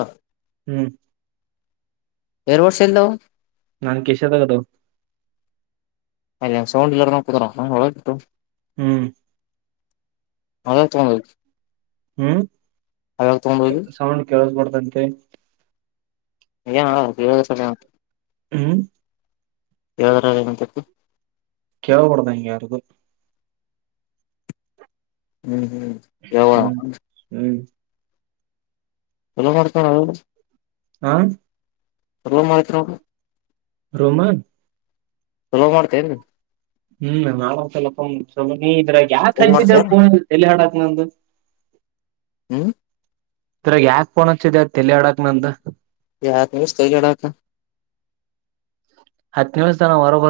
ಹಾ ಹ್ಮ್ ಬೇರೆ ವರ್ಷ ಇಲ್ಲ ನಾನ್ ಕಿಸ್ಯಾದಾಗ ಅದಾವ ಅ ಸೌಲ್ಲರ ನ ಕೊತರಳಟ್ಟು [unintelligible] ಹ್ಮ್ ಅವು ಏನಕ್ ತಗೊಂಡು ಹೋಗಿರಿ ಹ್ಮ್ ಹೋಗಿ ಸೌಂಡ್ ಕೆಳಸ ಬರ್ತ ಬಂದ್ರೆ ಯ [unintelligible] ಹೇಳಿದರ ಹ್ಮ್ ಏನ್ ತಪ್ಪು ಕೇಳಬಾರದು ಅಂಗ ಯಾರಿಗೂ ಹ್ಮ್ ಹ್ಮ್ ಯಾವ ಹ್ಮ್ ಹ್ಮ್ ಎಲ್ಲ ಮಾಡಕ [unintelligible] ಹಾ [unintelligible] ರೂಮ್ ಮಾಡ್ತಾರ ರೂಮಾ ಯಾವಾಗ ಮಾಡ್ತೇನು ಹ್ಮ್ ಮಾಡಬೇಕು ಅಲ್ಲ ಪಾ ನೀ ಇದ್ರ ಯಾಕ ಚಲೋ ಹಚ್ಚಿದ್ರೋ ಮಾಡ್ತೇನ್ ಪೋನ್ ತಲಿ ಹಡಕ್ ಏನ್ ಅದು ಹ್ಮ್ ತರ ಯಾಕೆ ಫೋನ್ ಹಚ್ಚಿದೆ ತಲಿ ಹಡಕ್ ನಂದು ಯಾಕ ಇಷ್ಟ ತಲಿ ಹಡಕ್ ಹತ್ತು ನಿಮಿಷ ತನ ಹೊರಗ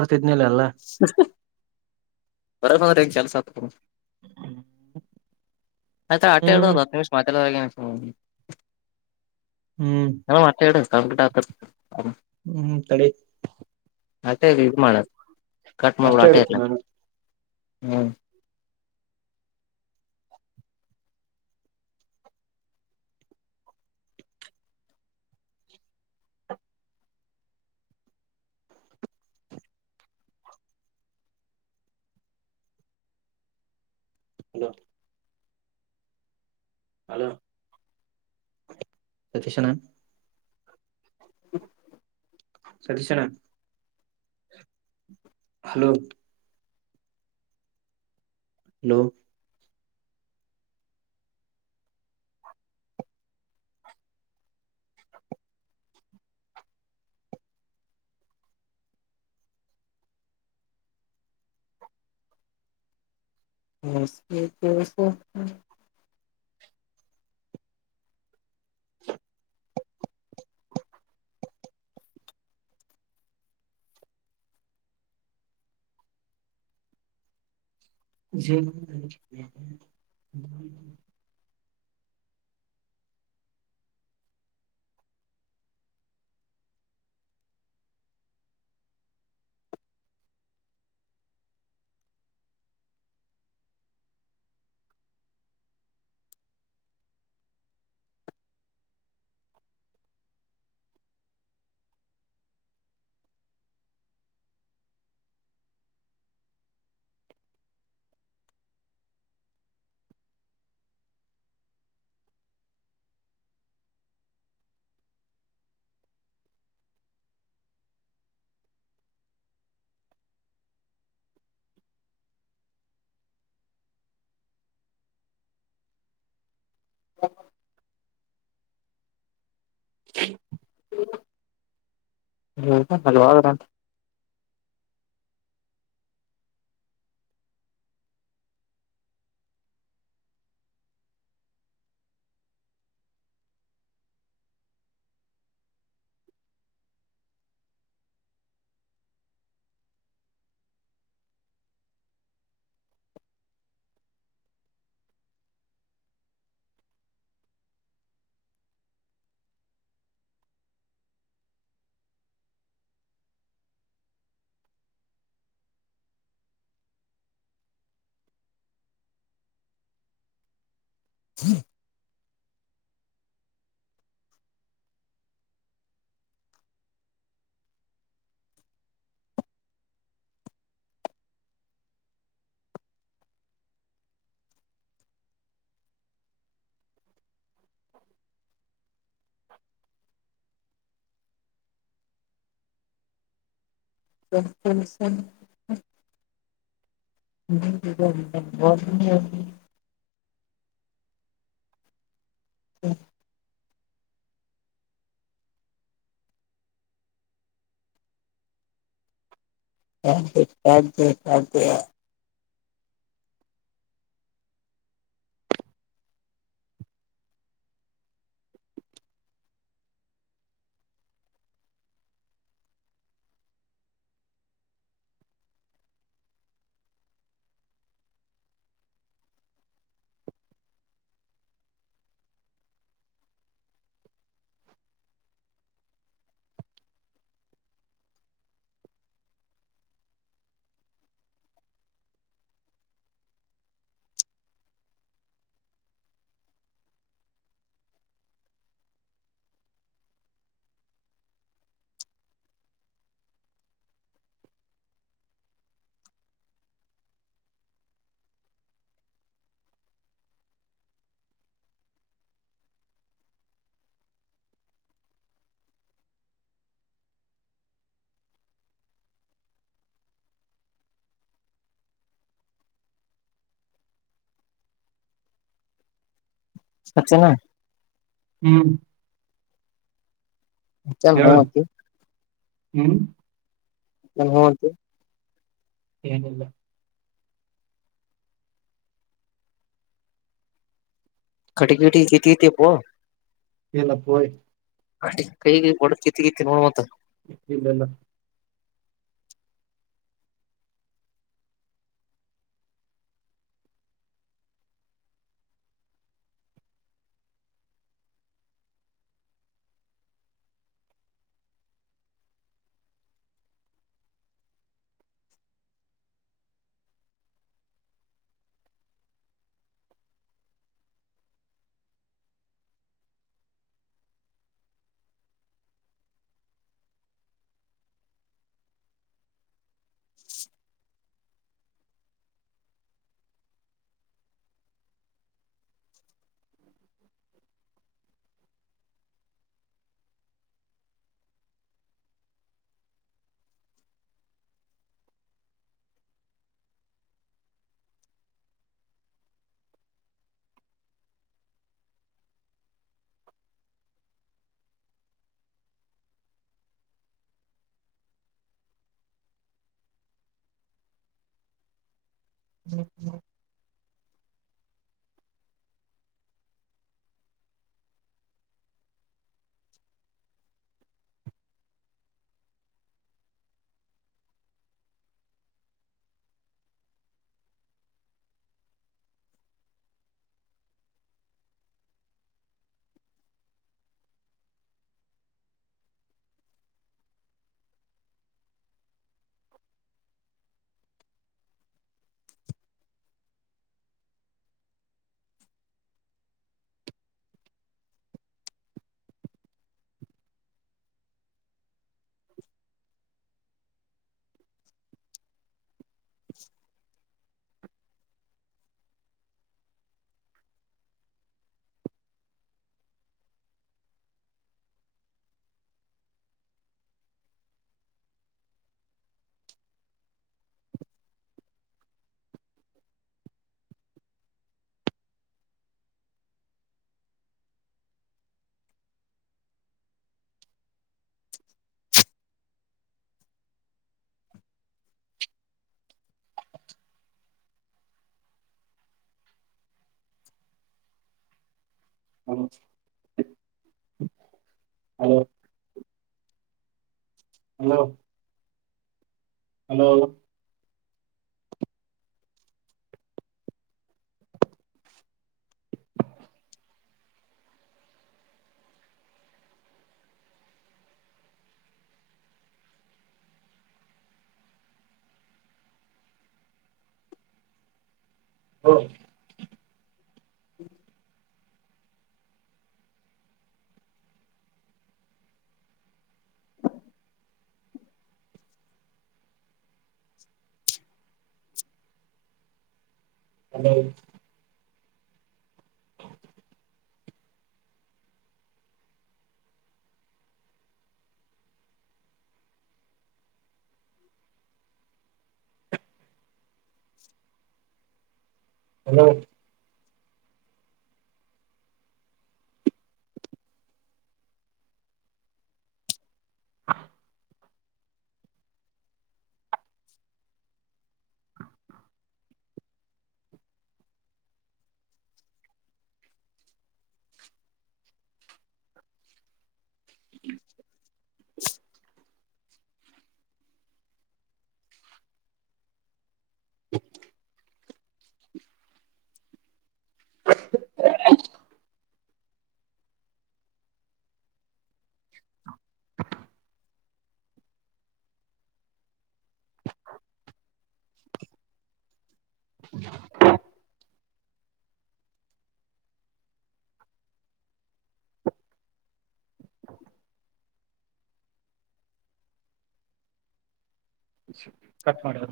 ಬರ ಮ ಚಲ್ಸ. [unintelligible] ಹ್ಮ [inaudible] ಆಯ್ತಾ ಅಟೆ ಇಡುಹೇಳಿದರು [unintelligible] ನ್ಯೂಸ್ ಮಾತಾಡಾಗಿದೆ. ಹ್ಮ್ ಆಅಟೆ ಇಡು. ಕಟತ. [inaudible] ಹ್ಮ್ ಹ್ಮ್ ತಡಿ ಅತ್ತೇ ವಿರು ಮಾಡಣ [unintelligible] ಕಟ್ ಮಾಡ ಅಷ್ಟೇ ಆಟೇ ಇರ್ಲ. ಇಡ್ತೀನಿ ನಾನು ಹ್ಮ್ ಹಲೋ ಹಲೋ ಸತೀಶನಾ [inaudible] ಸತೀಶಣ್ಣ ಹಲೋ ಹಲೋ [unintelligible] [unintelligible] ಜ [inaudible] [unintelligible] [unintelligible] ಹ್ಮ. [inaudible] ಹ್ಮ ಹೋದ್ರಅಂತ ಹ್ಮ. [inaudible] [unintelligible] [inaudible] ಸ ಸ [unintelligible] ಹ [inaudible] ಸಾಧ್ಯ ಸಾಧ್ಯ ಹಚ್ಚನಾ ಹ್ಮ ಹ ಚ ಹತ್ತ [unintelligible] ಹ್ಮ್ ಹೌದು ಹ್ಮ್ ಟಿಕೆಟ್ [unintelligible] ಇಲ್ಲಪಯ್ ಅ ಕೈಗೆ ಒಡ ಕಿತ್ತ ಗತ್ತ ನೋಡ ಮಂತ. ಇಲ್ಲಲ್ಲ [inaudible] [unintelligible] [inaudible] [unintelligible] [inaudible] [unintelligible] [inaudible] ಹ ಹ [unintelligible] ಹಲೋ. ಹಲೋ ಹ್ಮ [unintelligible] [unintelligible] [inaudible] [unintelligible] ಹಲೋ [unintelligible] ಹಲೋ [unintelligible] [unintelligible] [inaudible] ಸೂ ಕಟ್ ಮಾಡೋ